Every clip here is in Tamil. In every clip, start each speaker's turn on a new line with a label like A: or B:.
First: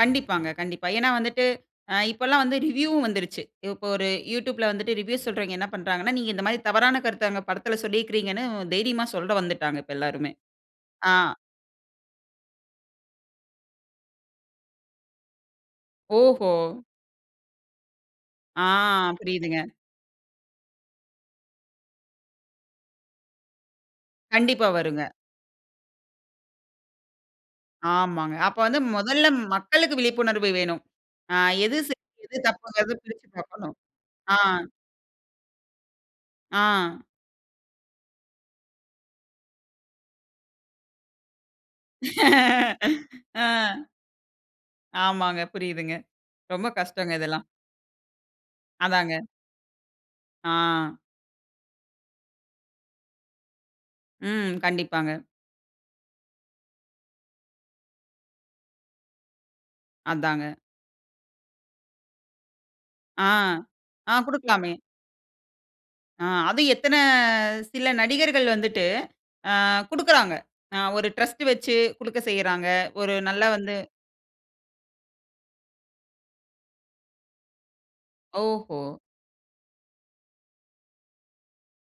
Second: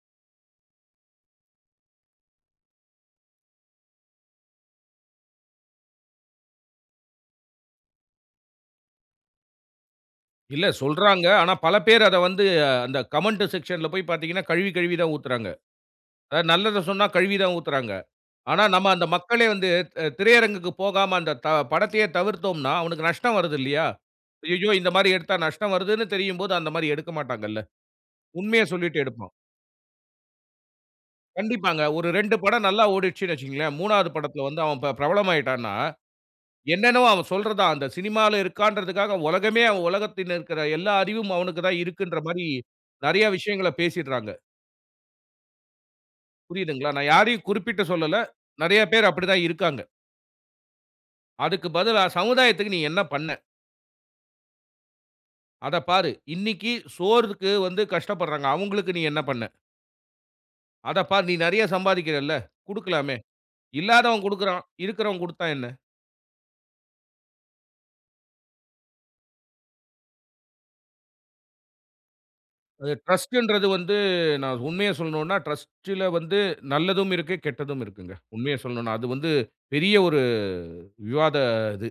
A: கண்டிப்பாங்க கண்டிப்பா. ஏன்னா வந்துட்டு, அ இப்பல்லாம் வந்து ரிவ்யூவும் வந்துருச்சு. இப்போ ஒரு யூட்யூப்ல வந்துட்டு ரிவ்யூஸ் சொல்றவங்க என்ன பண்றாங்கன்னா, நீங்க இந்த மாரி தவறான கருத்த அங்க படத்துல சொல்லீக்குறீங்கன்னு, தைரியமா சொல்ல வந்துட்டாங்க இப்ப எல்லாருமே.
B: இல்ல
A: ஆ.
B: சொல்றாங்க. ஆனா பலபேர் அத வந்து, அந்த கமெண்ட் செக்க்ஷன்ல போய் பாத்தீங்கன்னா, கழுவி கழுவி தான் ஊத்துறாங்க.
A: ஓஹோ!
B: அதாவது நல்லத சொன்னா, கழுவி தான் ஊத்துறாங்க. ஆனா
A: ஆ.
B: நம்ம அந்த மக்களே
A: புரியுதுங்க.
B: வந்து, திரையரங்குக்கு போகாம அந்த த படத்தையே தவிர்த்தோம்ன்னா, அவனுக்கு நஷ்டம் வருது இல்லையா?
A: கண்டிப்பா
B: ஐயய்யோ! இந்த
A: வருங்க.
B: மாரி எடுத்தா நஷ்டம் வருதுன்னு தெரியும்போது, அந்த மாரி எடுக்க மாட்டாங்கள்ல.
A: ஆமாங்க. அப்போ
B: உண்மய
A: வந்து
B: சொல்லிட்டு
A: மொதல்ல
B: எடுப்பான்.
A: மக்களுக்கு விழிப்புணர்வு வேணும். அ எது
B: கண்டிப்பாங்க,
A: சரி,
B: ஒரு 2
A: எது
B: படம் நல்லா
A: தப்புங்குறத பிரிச்சு
B: ஓடிட்ச்சுன்னு
A: பாக்கணும்.
B: வச்சிக்கங்களேன், 3ஆவது
A: ஆ.
B: படத்துல வந்து அவன் பி பிரபலம் ஆயிட்டான்ன்னா,
A: ஆ.
B: என்னென்னவோ, அவன் சொல்றத தான் அந்த சினிமால இருக்கான்றதுக்காக, உலகமே அவன் உலகத்தில இருக்கிற எல்லா அறிவும் அவனுக்கு தான் இருக்குன்ற மாரி நெறைய
A: ஆ.
B: விஷயங்கள பேசிடுறாங்க.
A: ஆமாங்க, புரியுதுங்க. ரொம்ப
B: புரியுதுங்களா? நான்
A: கஷ்டங்க இதெல்லாம்.
B: யாரையும் குறிப்பிட்டு சொல்லல. நெறைய பேர்
A: அதாங்க.
B: அப்புடி தான் இருக்காங்க.
A: ஆ.
B: அதுக்கு பதிலா சமுதாயத்துக்கு நீ என்ன பண்ண?
A: ம், கண்டிப்பாங்க.
B: அதப் பாரு. இன்னைக்கு சோறுக்கு வந்து கஷ்டப்படுறாங்க. அவுங்களுக்கு நீ என்ன பண்ண?
A: அதாங்க.
B: அத பார், நீ நெறைய சம்பாதிக்கிறல்ல, குடுக்கலாமே.
A: ஆ. ஆ,
B: இல்லாதவன் குடுக்குறான்.
A: குடுக்கலாமே!
B: இருக்குறவன் குடுத்தா என்ன?
A: அ அதும் எத்தன சில நடிகர்கள் வந்துட்டு அ குடுக்குறாங்க. அ ஒரு ட்ரஸ்ட் வச்சி குடுக்க செய்றாங்க.
B: அது
A: ஒரு நல்ல
B: டிரஸ்ட்டுன்றது
A: வந்து
B: வந்து நான் உண்மைய சொல்லனுன்னா, டிரஸ்ட்டில வந்து நல்லதும் இருக்கு, கெட்டதும் இருக்குங்க. உண்மைய
A: ஓஹோ!
B: சொல்லனுன்னா, அது வந்து பெரிய ஒரு விவாத இது.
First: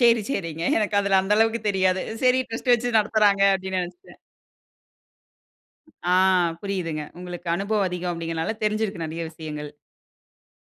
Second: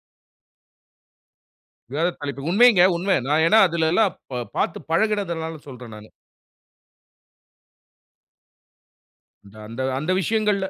A: சரி சரிங்க. எனக்கு அதுல அந்த அளவுக்கு தெரியாது.
B: வேற
A: சரி
B: தலைப்பு.
A: ட்ரஸ்ட்
B: உண்மைங்க,
A: வச்சு
B: உண்ம.
A: நடத்துறாங்க
B: நான் ஏன்னா
A: அப்டின்னு
B: அதிலல்லாம்
A: நினைச்ட்டேன்.
B: பாத்து பழகுனதால சொல்றேன் நானு.
A: ஆ புரியுதுங்க. உங்களுக்கு அனுபவம் அதிகம் அப்டீங்குறனால, தெரிஞ்சிருக்கு நிறைய விஷயங்கள்.
B: அந்த அந்த விஷயங்கள்ல.